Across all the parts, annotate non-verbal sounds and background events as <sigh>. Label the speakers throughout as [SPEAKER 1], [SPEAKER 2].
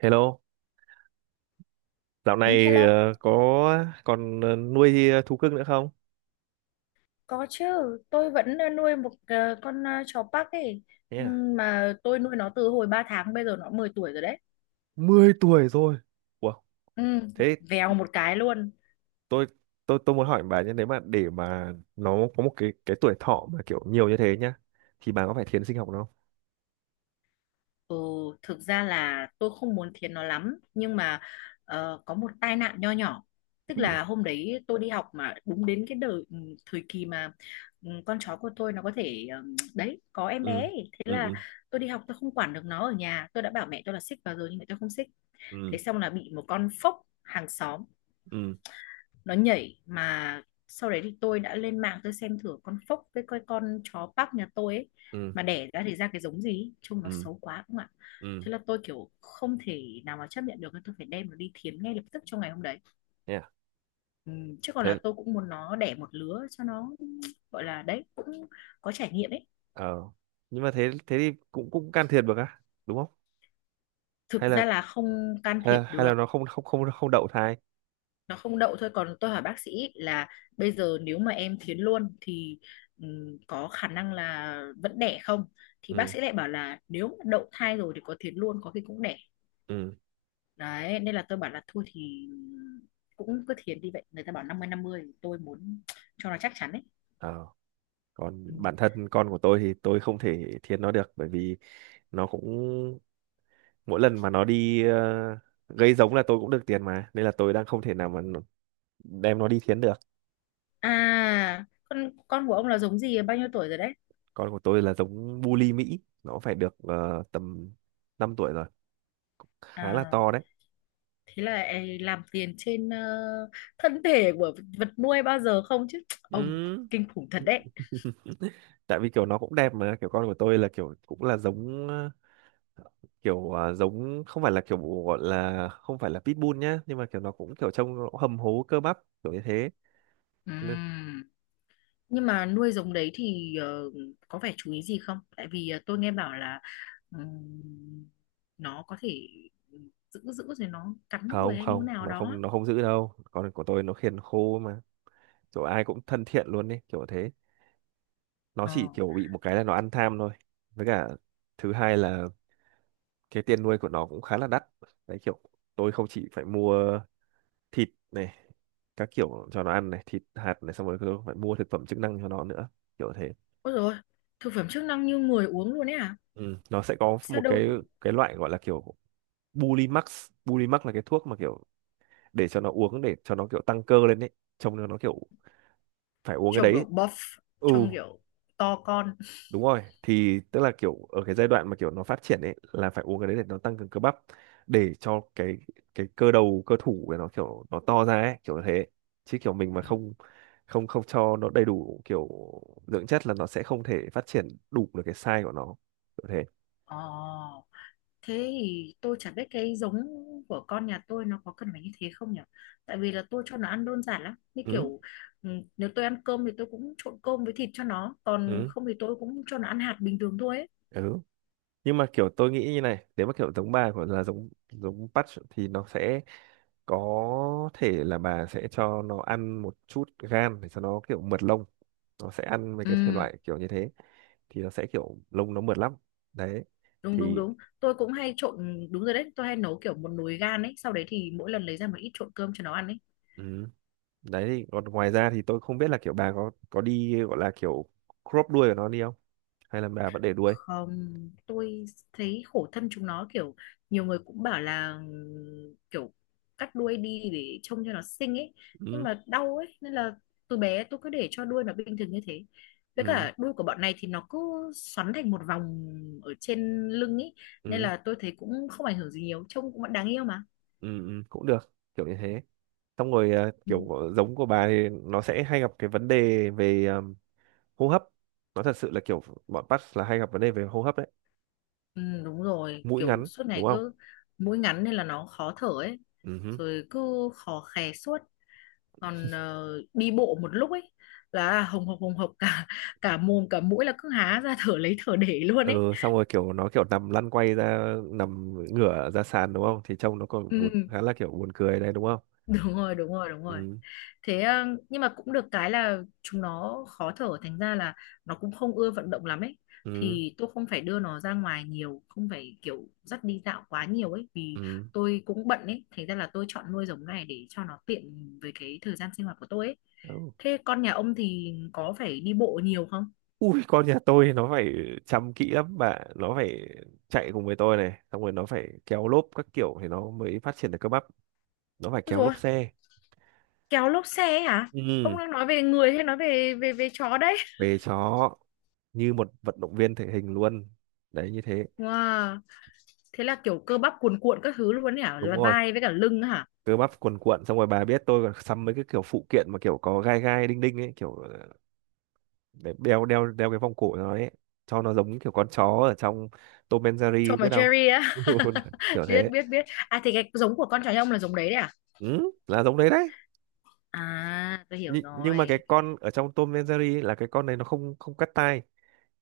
[SPEAKER 1] Hello, dạo
[SPEAKER 2] Ừ,
[SPEAKER 1] này
[SPEAKER 2] hello,
[SPEAKER 1] có còn nuôi thú cưng nữa không?
[SPEAKER 2] có chứ. Tôi vẫn nuôi một con chó Park ấy. Ừ,
[SPEAKER 1] Yeah.
[SPEAKER 2] mà tôi nuôi nó từ hồi 3 tháng, bây giờ nó 10 tuổi rồi đấy.
[SPEAKER 1] 10 tuổi rồi. Wow.
[SPEAKER 2] Ừ,
[SPEAKER 1] Thế
[SPEAKER 2] vèo một cái luôn.
[SPEAKER 1] tôi tôi muốn hỏi bà nhé, nếu mà để mà nó có một cái tuổi thọ mà kiểu nhiều như thế nhá, thì bà có phải thiến sinh học nó không?
[SPEAKER 2] Ừ, thực ra là tôi không muốn thiến nó lắm. Nhưng mà có một tai nạn nho nhỏ. Tức
[SPEAKER 1] Ừ.
[SPEAKER 2] là hôm đấy tôi đi học mà đúng đến cái đời, thời kỳ mà con chó của tôi nó có thể đấy, có em bé
[SPEAKER 1] Ừ.
[SPEAKER 2] ấy. Thế
[SPEAKER 1] Ừ.
[SPEAKER 2] là
[SPEAKER 1] Ừ.
[SPEAKER 2] tôi đi học, tôi không quản được nó ở nhà. Tôi đã bảo mẹ tôi là xích vào rồi nhưng mẹ tôi không xích. Thế
[SPEAKER 1] Ừ.
[SPEAKER 2] xong là bị một con phốc hàng xóm
[SPEAKER 1] Ừ.
[SPEAKER 2] nó nhảy, mà sau đấy thì tôi đã lên mạng tôi xem thử con phốc với cái con chó Park nhà tôi ấy
[SPEAKER 1] Ừ.
[SPEAKER 2] mà đẻ ra thì ra cái giống gì ấy. Trông nó
[SPEAKER 1] Ừ.
[SPEAKER 2] xấu quá không ạ.
[SPEAKER 1] Ừ.
[SPEAKER 2] Thế là tôi kiểu không thể nào mà chấp nhận được, tôi phải đem nó đi thiến ngay lập tức trong ngày hôm đấy.
[SPEAKER 1] Yeah.
[SPEAKER 2] Ừ, chứ còn
[SPEAKER 1] Thế
[SPEAKER 2] là tôi cũng muốn nó đẻ một lứa cho nó, gọi là đấy cũng có trải nghiệm ấy.
[SPEAKER 1] ờ Nhưng mà thế thế thì cũng cũng can thiệp được á, đúng không? Hay
[SPEAKER 2] Thực
[SPEAKER 1] là
[SPEAKER 2] ra là không can thiệp
[SPEAKER 1] hay
[SPEAKER 2] được.
[SPEAKER 1] là nó không không không không đậu thai?
[SPEAKER 2] Nó không đậu thôi, còn tôi hỏi bác sĩ là bây giờ nếu mà em thiến luôn thì có khả năng là vẫn đẻ không, thì bác
[SPEAKER 1] Ừ.
[SPEAKER 2] sĩ lại bảo là nếu mà đậu thai rồi thì có thiến luôn có khi cũng đẻ.
[SPEAKER 1] Ừ.
[SPEAKER 2] Đấy nên là tôi bảo là thôi thì cũng cứ thiến đi vậy, người ta bảo 50-50, tôi muốn cho nó chắc chắn đấy.
[SPEAKER 1] Ờ. Còn
[SPEAKER 2] Ừ.
[SPEAKER 1] bản thân con của tôi thì tôi không thể thiên nó được, bởi vì nó cũng mỗi lần mà nó đi gây giống là tôi cũng được tiền mà, nên là tôi đang không thể nào mà đem nó đi thiến được.
[SPEAKER 2] À, con của ông là giống gì, bao nhiêu tuổi rồi đấy?
[SPEAKER 1] Con của tôi là giống bully Mỹ, nó phải được tầm 5 tuổi rồi, cũng khá là
[SPEAKER 2] À,
[SPEAKER 1] to đấy.
[SPEAKER 2] thế là ấy làm tiền trên thân thể của vật nuôi bao giờ không chứ
[SPEAKER 1] Ừ.
[SPEAKER 2] ông, kinh khủng thật đấy.
[SPEAKER 1] Tại vì kiểu nó cũng đẹp mà, kiểu con của tôi là kiểu cũng là giống kiểu giống không phải là kiểu gọi là, không phải là pitbull nhá, nhưng mà kiểu nó cũng kiểu trông nó hầm hố cơ bắp kiểu như thế.
[SPEAKER 2] Ừm. Nhưng mà nuôi giống đấy thì có phải chú ý gì không? Tại vì tôi nghe bảo là ừm, nó có thể ừ, giữ giữ rồi nó cắn người
[SPEAKER 1] không
[SPEAKER 2] hay như
[SPEAKER 1] không
[SPEAKER 2] thế nào
[SPEAKER 1] nó không
[SPEAKER 2] đó.
[SPEAKER 1] nó không giữ đâu, con của tôi nó khiền khô mà, kiểu ai cũng thân thiện luôn đấy kiểu thế. Nó
[SPEAKER 2] Ờ.
[SPEAKER 1] chỉ kiểu bị một cái là nó ăn tham thôi, với cả thứ hai là cái tiền nuôi của nó cũng khá là đắt đấy. Kiểu tôi không chỉ phải mua thịt này, các kiểu cho nó ăn này, thịt hạt này, xong rồi tôi phải mua thực phẩm chức năng cho nó nữa kiểu thế.
[SPEAKER 2] Ôi rồi, thực phẩm chức năng như người uống luôn ấy à?
[SPEAKER 1] Ừ. Nó sẽ có
[SPEAKER 2] Sao
[SPEAKER 1] một cái
[SPEAKER 2] đâu,
[SPEAKER 1] cái loại gọi là kiểu Bulimax. Bulimax là cái thuốc mà kiểu để cho nó uống, để cho nó kiểu tăng cơ lên đấy, trông nó kiểu phải uống cái
[SPEAKER 2] trông kiểu
[SPEAKER 1] đấy.
[SPEAKER 2] buff,
[SPEAKER 1] Ừ.
[SPEAKER 2] trông kiểu to con. <laughs>
[SPEAKER 1] Đúng rồi, thì tức là kiểu ở cái giai đoạn mà kiểu nó phát triển ấy là phải uống cái đấy để nó tăng cường cơ bắp, để cho cái cơ đầu cơ thủ để nó kiểu nó to ra ấy kiểu thế. Chứ kiểu mình mà
[SPEAKER 2] Ừ.
[SPEAKER 1] không không không cho nó đầy đủ kiểu dưỡng chất là nó sẽ không thể phát triển đủ được cái size của nó kiểu thế.
[SPEAKER 2] Ờ. Thế thì tôi chả biết cái giống của con nhà tôi nó có cần phải như thế không nhỉ? Tại vì là tôi cho nó ăn đơn giản lắm. Như
[SPEAKER 1] Ừ.
[SPEAKER 2] kiểu ừ, nếu tôi ăn cơm thì tôi cũng trộn cơm với thịt cho nó. Còn
[SPEAKER 1] Ừ.
[SPEAKER 2] không thì tôi cũng cho nó ăn hạt bình thường thôi ấy.
[SPEAKER 1] Ừ. Nhưng mà kiểu tôi nghĩ như này, nếu mà kiểu giống bà của là giống giống patch thì nó sẽ có thể là bà sẽ cho nó ăn một chút gan để cho nó kiểu mượt lông, nó sẽ ăn mấy cái thể
[SPEAKER 2] Ừ,
[SPEAKER 1] loại kiểu như thế thì nó sẽ kiểu lông nó mượt lắm đấy
[SPEAKER 2] đúng đúng
[SPEAKER 1] thì.
[SPEAKER 2] đúng. Tôi cũng hay trộn, đúng rồi đấy. Tôi hay nấu kiểu một nồi gan ấy. Sau đấy thì mỗi lần lấy ra một ít trộn cơm cho nó ăn ấy.
[SPEAKER 1] Ừ. Đấy thì còn ngoài ra thì tôi không biết là kiểu bà có đi gọi là kiểu crop đuôi của nó đi không, hay là bà vẫn để đuôi.
[SPEAKER 2] Không, tôi thấy khổ thân chúng nó, kiểu nhiều người cũng bảo là kiểu cắt đuôi đi để trông cho nó xinh ấy, nhưng
[SPEAKER 1] Ừ.
[SPEAKER 2] mà đau ấy nên là từ bé tôi cứ để cho đuôi nó bình thường như thế. Với
[SPEAKER 1] Ừ.
[SPEAKER 2] cả đuôi của bọn này thì nó cứ xoắn thành một vòng ở trên lưng ấy, nên
[SPEAKER 1] Ừ.
[SPEAKER 2] là tôi thấy cũng không ảnh hưởng gì nhiều, trông cũng vẫn đáng yêu mà.
[SPEAKER 1] Ừ. Ừ. Cũng được kiểu như thế. Xong rồi à,
[SPEAKER 2] Ừ.
[SPEAKER 1] kiểu giống của bà thì nó sẽ hay gặp cái vấn đề về à, hô hấp. Nó thật sự là kiểu bọn Pats là hay gặp vấn đề về hô hấp đấy,
[SPEAKER 2] Ừ, đúng rồi,
[SPEAKER 1] mũi
[SPEAKER 2] kiểu
[SPEAKER 1] ngắn
[SPEAKER 2] suốt ngày
[SPEAKER 1] đúng không.
[SPEAKER 2] cứ mũi ngắn nên là nó khó thở ấy,
[SPEAKER 1] Ừ.
[SPEAKER 2] rồi cứ khò khè suốt. Còn đi bộ một lúc ấy là hồng hộc hồng hộc, cả cả mồm cả mũi là cứ há ra thở lấy thở để luôn ấy.
[SPEAKER 1] Ừ. Xong rồi kiểu nó kiểu nằm lăn quay ra nằm ngửa ra sàn đúng không, thì trông nó còn buồn,
[SPEAKER 2] Ừ,
[SPEAKER 1] khá là kiểu buồn cười đấy đúng không.
[SPEAKER 2] đúng rồi đúng rồi đúng rồi.
[SPEAKER 1] Ừ.
[SPEAKER 2] Thế nhưng mà cũng được cái là chúng nó khó thở thành ra là nó cũng không ưa vận động lắm ấy,
[SPEAKER 1] Ừ.
[SPEAKER 2] thì tôi không phải đưa nó ra ngoài nhiều, không phải kiểu dắt đi dạo quá nhiều ấy, vì
[SPEAKER 1] Ừ.
[SPEAKER 2] tôi cũng bận ấy, thành ra là tôi chọn nuôi giống này để cho nó tiện với cái thời gian sinh hoạt của tôi ấy.
[SPEAKER 1] Ừ.
[SPEAKER 2] Thế con nhà ông thì có phải đi bộ nhiều không?
[SPEAKER 1] Ui, con nhà tôi nó phải chăm kỹ lắm bạn, nó phải chạy cùng với tôi này, xong rồi nó phải kéo lốp các kiểu thì nó mới phát triển được cơ bắp. Nó phải kéo
[SPEAKER 2] Ôi,
[SPEAKER 1] lốp xe.
[SPEAKER 2] kéo lốp xe ấy hả?
[SPEAKER 1] Ừ.
[SPEAKER 2] Ông đang nói về người hay nói về về về chó đấy?
[SPEAKER 1] Về chó. Như một vận động viên thể hình luôn đấy như thế.
[SPEAKER 2] Wow, thế là kiểu cơ bắp cuồn cuộn các thứ luôn ấy hả?
[SPEAKER 1] Đúng
[SPEAKER 2] Là
[SPEAKER 1] rồi,
[SPEAKER 2] vai với cả lưng hả?
[SPEAKER 1] cơ bắp cuồn cuộn, xong rồi bà biết tôi còn sắm mấy cái kiểu phụ kiện mà kiểu có gai gai đinh đinh ấy kiểu để đeo đeo đeo cái vòng cổ nó ấy, cho nó giống kiểu con chó ở trong Tom and
[SPEAKER 2] Tom
[SPEAKER 1] Jerry
[SPEAKER 2] và
[SPEAKER 1] biết không.
[SPEAKER 2] Jerry á.
[SPEAKER 1] <laughs> Kiểu
[SPEAKER 2] <laughs> Biết
[SPEAKER 1] thế.
[SPEAKER 2] biết biết. À thì cái giống của con chó nhà ông là giống đấy đấy à?
[SPEAKER 1] Ừ, là giống đấy đấy.
[SPEAKER 2] À, tôi hiểu
[SPEAKER 1] Nhưng mà
[SPEAKER 2] rồi.
[SPEAKER 1] cái con ở trong Tom and Jerry ấy là cái con này nó không không cắt tai,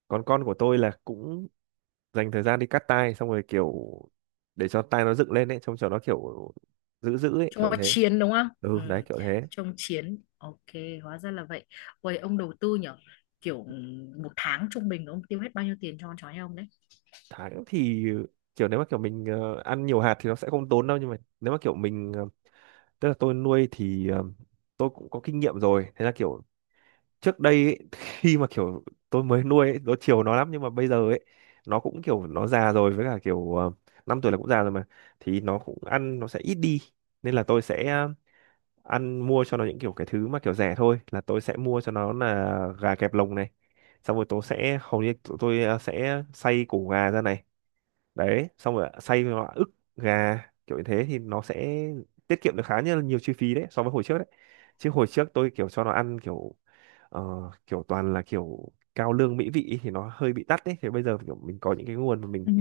[SPEAKER 1] còn con của tôi là cũng dành thời gian đi cắt tai, xong rồi kiểu để cho tai nó dựng lên ấy, trông cho nó kiểu dữ dữ ấy
[SPEAKER 2] Trông
[SPEAKER 1] kiểu
[SPEAKER 2] nó
[SPEAKER 1] thế.
[SPEAKER 2] chiến đúng không?
[SPEAKER 1] Ừ đấy
[SPEAKER 2] Ừ,
[SPEAKER 1] kiểu thế.
[SPEAKER 2] trông chiến. Ok, hóa ra là vậy. Ôi, ông đầu tư nhở? Kiểu một tháng trung bình ông tiêu hết bao nhiêu tiền cho con chó nhà ông đấy?
[SPEAKER 1] Tháng thì kiểu nếu mà kiểu mình ăn nhiều hạt thì nó sẽ không tốn đâu, nhưng mà nếu mà kiểu mình tức là tôi nuôi thì tôi cũng có kinh nghiệm rồi, thế là kiểu trước đây ấy, <laughs> khi mà kiểu tôi mới nuôi ấy, tôi chiều nó lắm, nhưng mà bây giờ ấy nó cũng kiểu nó già rồi, với cả kiểu năm tuổi là cũng già rồi mà, thì nó cũng ăn nó sẽ ít đi, nên là tôi sẽ ờ, ăn mua cho nó những kiểu cái thứ mà kiểu rẻ thôi, là tôi sẽ mua cho nó là gà kẹp lồng này, xong rồi tôi sẽ hầu như tụi tôi sẽ xay củ gà ra này, đấy xong rồi xay vào ức gà kiểu như thế thì nó sẽ tiết kiệm được khá nhiều chi phí đấy so với hồi trước đấy. Chứ hồi trước tôi kiểu cho nó ăn kiểu ờ, kiểu toàn là kiểu cao lương mỹ vị ý, thì nó hơi bị tắt đấy, thì bây giờ kiểu mình có những cái nguồn mà
[SPEAKER 2] Ừ.
[SPEAKER 1] mình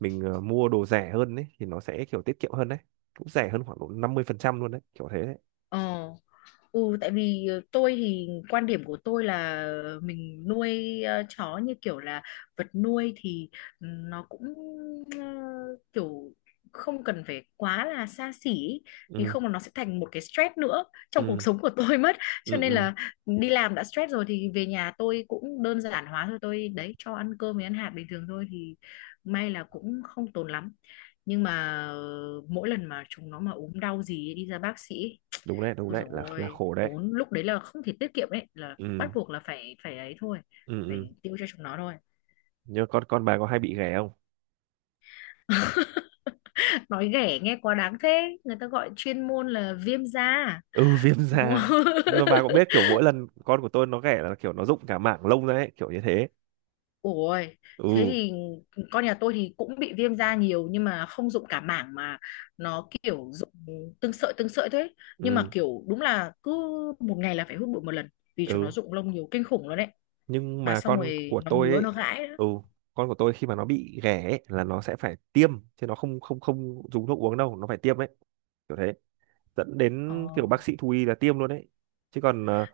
[SPEAKER 1] mình mua đồ rẻ hơn đấy thì nó sẽ kiểu tiết kiệm hơn đấy, cũng rẻ hơn khoảng độ 50% luôn đấy kiểu thế đấy.
[SPEAKER 2] Ờ. Ừ, tại vì tôi thì quan điểm của tôi là mình nuôi chó như kiểu là vật nuôi, thì nó cũng ờ, kiểu không cần phải quá là xa xỉ ý. Vì
[SPEAKER 1] Ừ.
[SPEAKER 2] không là nó sẽ thành một cái stress nữa trong cuộc
[SPEAKER 1] Ừ.
[SPEAKER 2] sống của <laughs> tôi mất,
[SPEAKER 1] Ừ.
[SPEAKER 2] cho nên
[SPEAKER 1] Ừ.
[SPEAKER 2] là đi làm đã stress rồi thì về nhà tôi cũng đơn giản hóa thôi, tôi đấy cho ăn cơm với ăn hạt bình thường thôi thì may là cũng không tốn lắm. Nhưng mà mỗi lần mà chúng nó mà ốm đau gì ấy, đi ra bác sĩ.
[SPEAKER 1] Đúng đấy, đúng
[SPEAKER 2] Ôi
[SPEAKER 1] đấy,
[SPEAKER 2] dồi
[SPEAKER 1] là
[SPEAKER 2] ôi,
[SPEAKER 1] khổ đấy.
[SPEAKER 2] tốn lúc đấy là không thể tiết kiệm, đấy là
[SPEAKER 1] Ừ.
[SPEAKER 2] bắt buộc là phải phải ấy thôi,
[SPEAKER 1] Ừ. Ừ.
[SPEAKER 2] phải tiêu cho chúng nó thôi.
[SPEAKER 1] Nhưng con bà có hay bị ghẻ không.
[SPEAKER 2] <laughs> Nói ghẻ nghe quá đáng thế, người ta gọi chuyên môn là viêm da,
[SPEAKER 1] Ừ, viêm
[SPEAKER 2] đúng
[SPEAKER 1] da.
[SPEAKER 2] không? <laughs>
[SPEAKER 1] Nhưng mà bà cũng biết kiểu mỗi lần con của tôi nó ghẻ là kiểu nó rụng cả mảng lông ra ấy kiểu như thế.
[SPEAKER 2] Ôi, thế
[SPEAKER 1] Ừ.
[SPEAKER 2] thì con nhà tôi thì cũng bị viêm da nhiều nhưng mà không dụng cả mảng, mà nó kiểu dụng từng sợi thế. Nhưng mà
[SPEAKER 1] Ừ.
[SPEAKER 2] kiểu đúng là cứ một ngày là phải hút bụi một lần vì chúng nó
[SPEAKER 1] Ừ.
[SPEAKER 2] dụng lông nhiều kinh khủng luôn đấy.
[SPEAKER 1] Nhưng
[SPEAKER 2] Mà
[SPEAKER 1] mà
[SPEAKER 2] xong
[SPEAKER 1] con
[SPEAKER 2] rồi
[SPEAKER 1] của
[SPEAKER 2] nó
[SPEAKER 1] tôi
[SPEAKER 2] ngứa
[SPEAKER 1] ấy.
[SPEAKER 2] nó gãi nữa.
[SPEAKER 1] Ừ. Con của tôi khi mà nó bị ghẻ ấy, là nó sẽ phải tiêm, chứ nó không không không dùng thuốc uống đâu, nó phải tiêm ấy kiểu thế, dẫn
[SPEAKER 2] Ồ.
[SPEAKER 1] đến kiểu bác sĩ thú y là tiêm luôn đấy. Chứ còn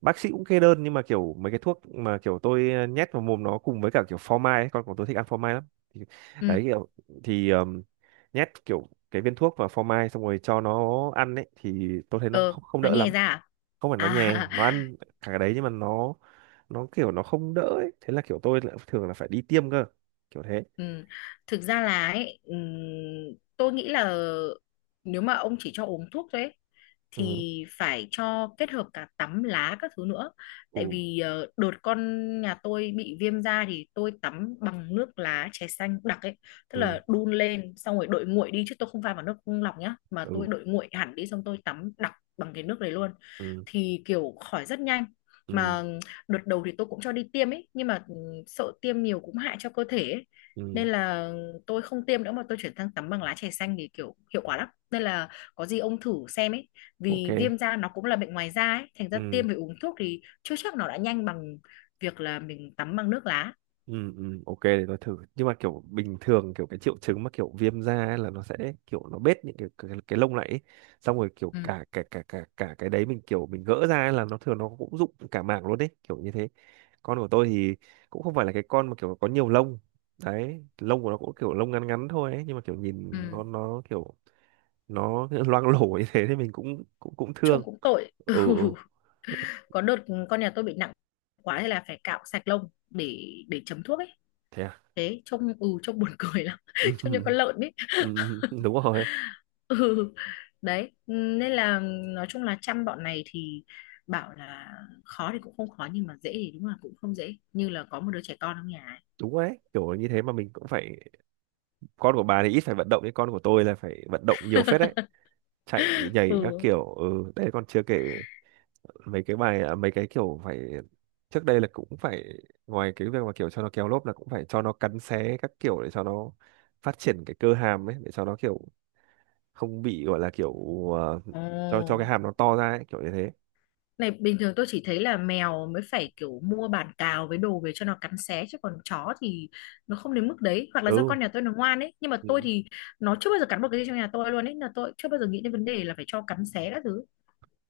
[SPEAKER 1] bác sĩ cũng kê đơn, nhưng mà kiểu mấy cái thuốc mà kiểu tôi nhét vào mồm nó cùng với cả kiểu phô mai ấy, con của tôi thích ăn phô mai lắm thì, đấy
[SPEAKER 2] Ừ.
[SPEAKER 1] kiểu thì nhét kiểu cái viên thuốc vào phô mai xong rồi cho nó ăn ấy, thì tôi thấy nó
[SPEAKER 2] Ừ,
[SPEAKER 1] không
[SPEAKER 2] nó
[SPEAKER 1] đỡ
[SPEAKER 2] nhè
[SPEAKER 1] lắm.
[SPEAKER 2] ra.
[SPEAKER 1] Không phải nó
[SPEAKER 2] À,
[SPEAKER 1] nhè,
[SPEAKER 2] à.
[SPEAKER 1] nó ăn cả cái đấy nhưng mà nó kiểu nó không đỡ ấy, thế là kiểu tôi lại thường là phải đi tiêm cơ kiểu thế.
[SPEAKER 2] Ừ. Thực ra là ấy, tôi nghĩ là nếu mà ông chỉ cho uống thuốc thôi ấy,
[SPEAKER 1] Ừ.
[SPEAKER 2] thì phải cho kết hợp cả tắm lá các thứ nữa.
[SPEAKER 1] Ừ.
[SPEAKER 2] Tại vì đợt con nhà tôi bị viêm da thì tôi tắm bằng nước lá chè xanh đặc ấy, tức
[SPEAKER 1] Ừ.
[SPEAKER 2] là đun lên xong rồi đợi nguội đi chứ tôi không pha vào nước lọc nhá, mà
[SPEAKER 1] Ừ.
[SPEAKER 2] tôi đợi nguội hẳn đi xong tôi tắm đặc bằng cái nước đấy luôn.
[SPEAKER 1] Ừ.
[SPEAKER 2] Thì kiểu khỏi rất nhanh.
[SPEAKER 1] Ừ.
[SPEAKER 2] Mà đợt đầu thì tôi cũng cho đi tiêm ấy nhưng mà sợ tiêm nhiều cũng hại cho cơ thể ấy,
[SPEAKER 1] Ừ.
[SPEAKER 2] nên là tôi không tiêm nữa mà tôi chuyển sang tắm bằng lá chè xanh thì kiểu hiệu quả lắm, nên là có gì ông thử xem ấy,
[SPEAKER 1] Ok.
[SPEAKER 2] vì viêm da nó cũng là bệnh ngoài da ấy, thành ra
[SPEAKER 1] Ừ.
[SPEAKER 2] tiêm với uống thuốc thì chưa chắc nó đã nhanh bằng việc là mình tắm bằng nước lá.
[SPEAKER 1] Ừ, ừ, ok để tôi thử. Nhưng mà kiểu bình thường kiểu cái triệu chứng mà kiểu viêm da ấy là nó sẽ kiểu nó bết những cái lông lại ấy. Xong rồi kiểu
[SPEAKER 2] Ừ
[SPEAKER 1] cả cả cả cả cả cái đấy mình kiểu mình gỡ ra ấy là nó thường nó cũng rụng cả mảng luôn đấy kiểu như thế. Con của tôi thì cũng không phải là cái con mà kiểu có nhiều lông đấy, lông của nó cũng kiểu lông ngắn ngắn thôi ấy. Nhưng mà kiểu nhìn
[SPEAKER 2] ừ,
[SPEAKER 1] nó kiểu nó <laughs> loang lổ như thế thì mình cũng cũng cũng
[SPEAKER 2] trông
[SPEAKER 1] thương.
[SPEAKER 2] cũng tội.
[SPEAKER 1] Ừ.
[SPEAKER 2] <laughs>
[SPEAKER 1] Ừ.
[SPEAKER 2] Ừ. Có đợt con nhà tôi bị nặng quá hay là phải cạo sạch lông để chấm thuốc ấy,
[SPEAKER 1] Thế à.
[SPEAKER 2] thế trông trông buồn cười lắm <laughs>
[SPEAKER 1] <laughs>
[SPEAKER 2] trông như
[SPEAKER 1] Ừ,
[SPEAKER 2] con lợn ấy.
[SPEAKER 1] ừ, ừ, đúng rồi.
[SPEAKER 2] Ừ, đấy nên là nói chung là chăm bọn này thì bảo là khó thì cũng không khó nhưng mà dễ thì đúng là cũng không dễ như là có một đứa trẻ con trong nhà ấy.
[SPEAKER 1] Đúng đấy kiểu như thế, mà mình cũng phải, con của bà thì ít phải vận động, nhưng con của tôi là phải vận động nhiều phết đấy,
[SPEAKER 2] <laughs>
[SPEAKER 1] chạy nhảy các
[SPEAKER 2] Ừ.
[SPEAKER 1] kiểu. Ừ, đấy còn chưa kể mấy cái bài à, mấy cái kiểu phải, trước đây là cũng phải, ngoài cái việc mà kiểu cho nó kéo lốp là cũng phải cho nó cắn xé các kiểu để cho nó phát triển cái cơ hàm ấy, để cho nó kiểu không bị gọi là kiểu ờ, cho
[SPEAKER 2] Ồ,
[SPEAKER 1] cái hàm nó to ra ấy kiểu như thế.
[SPEAKER 2] này bình thường tôi chỉ thấy là mèo mới phải kiểu mua bàn cào với đồ về cho nó cắn xé chứ còn chó thì nó không đến mức đấy, hoặc là do
[SPEAKER 1] Ừ.
[SPEAKER 2] con nhà tôi nó ngoan ấy, nhưng mà tôi
[SPEAKER 1] Ừ.
[SPEAKER 2] thì nó chưa bao giờ cắn một cái gì trong nhà tôi luôn ấy, là tôi chưa bao giờ nghĩ đến vấn đề là phải cho cắn xé các thứ.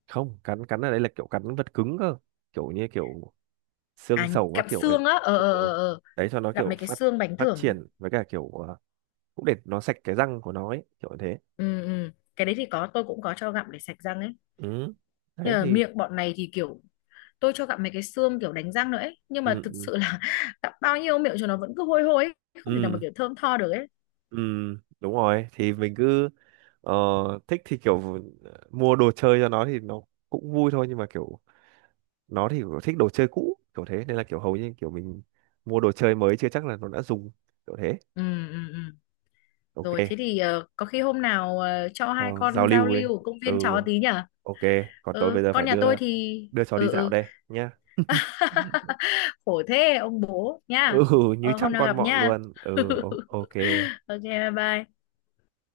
[SPEAKER 1] Không, cắn cắn ở đây là kiểu cắn vật cứng cơ, kiểu như kiểu xương
[SPEAKER 2] À,
[SPEAKER 1] sầu các
[SPEAKER 2] cặm
[SPEAKER 1] kiểu ấy.
[SPEAKER 2] xương á, ờ
[SPEAKER 1] Ừ.
[SPEAKER 2] ờ
[SPEAKER 1] Ừ.
[SPEAKER 2] ờ ờ.
[SPEAKER 1] Đấy cho nó
[SPEAKER 2] Gặp
[SPEAKER 1] kiểu
[SPEAKER 2] mấy cái
[SPEAKER 1] phát
[SPEAKER 2] xương bánh
[SPEAKER 1] phát
[SPEAKER 2] thưởng.
[SPEAKER 1] triển với cả kiểu cũng để nó sạch cái răng của nó ấy kiểu như thế.
[SPEAKER 2] Ừ, ừ. Cái đấy thì có, tôi cũng có cho gặm để sạch răng ấy,
[SPEAKER 1] Ừ
[SPEAKER 2] nhưng
[SPEAKER 1] đấy
[SPEAKER 2] mà
[SPEAKER 1] thì.
[SPEAKER 2] miệng bọn này thì kiểu tôi cho gặm mấy cái xương kiểu đánh răng nữa ấy nhưng mà
[SPEAKER 1] Ừ.
[SPEAKER 2] thực
[SPEAKER 1] Ừ.
[SPEAKER 2] sự là <laughs> gặm bao nhiêu miệng cho nó vẫn cứ hôi hôi ấy. Không thể nào mà
[SPEAKER 1] Ừ.
[SPEAKER 2] kiểu thơm tho được ấy.
[SPEAKER 1] Ừ, đúng rồi thì mình cứ ờ, thích thì kiểu mua đồ chơi cho nó thì nó cũng vui thôi, nhưng mà kiểu nó thì kiểu thích đồ chơi cũ kiểu thế, nên là kiểu hầu như kiểu mình mua đồ chơi mới chưa chắc là nó đã dùng kiểu thế.
[SPEAKER 2] Ừ, ừ, ừ.
[SPEAKER 1] Ok.
[SPEAKER 2] Rồi thế thì có khi hôm nào cho
[SPEAKER 1] Ờ,
[SPEAKER 2] hai
[SPEAKER 1] giao
[SPEAKER 2] con giao
[SPEAKER 1] lưu đi.
[SPEAKER 2] lưu ở công
[SPEAKER 1] Ừ.
[SPEAKER 2] viên chó tí nhở.
[SPEAKER 1] Ok. Còn tôi bây
[SPEAKER 2] Ừ,
[SPEAKER 1] giờ
[SPEAKER 2] con
[SPEAKER 1] phải
[SPEAKER 2] nhà
[SPEAKER 1] đưa
[SPEAKER 2] tôi thì
[SPEAKER 1] đưa chó
[SPEAKER 2] ừ
[SPEAKER 1] đi dạo
[SPEAKER 2] ừ
[SPEAKER 1] đây nhá.
[SPEAKER 2] <laughs>
[SPEAKER 1] <laughs>
[SPEAKER 2] khổ thế ông bố nha.
[SPEAKER 1] Ừ, như
[SPEAKER 2] Ờ, hôm
[SPEAKER 1] chăm
[SPEAKER 2] nào
[SPEAKER 1] con
[SPEAKER 2] gặp
[SPEAKER 1] mọn
[SPEAKER 2] nha.
[SPEAKER 1] luôn.
[SPEAKER 2] <laughs>
[SPEAKER 1] Ừ. Ok
[SPEAKER 2] Ok, bye bye.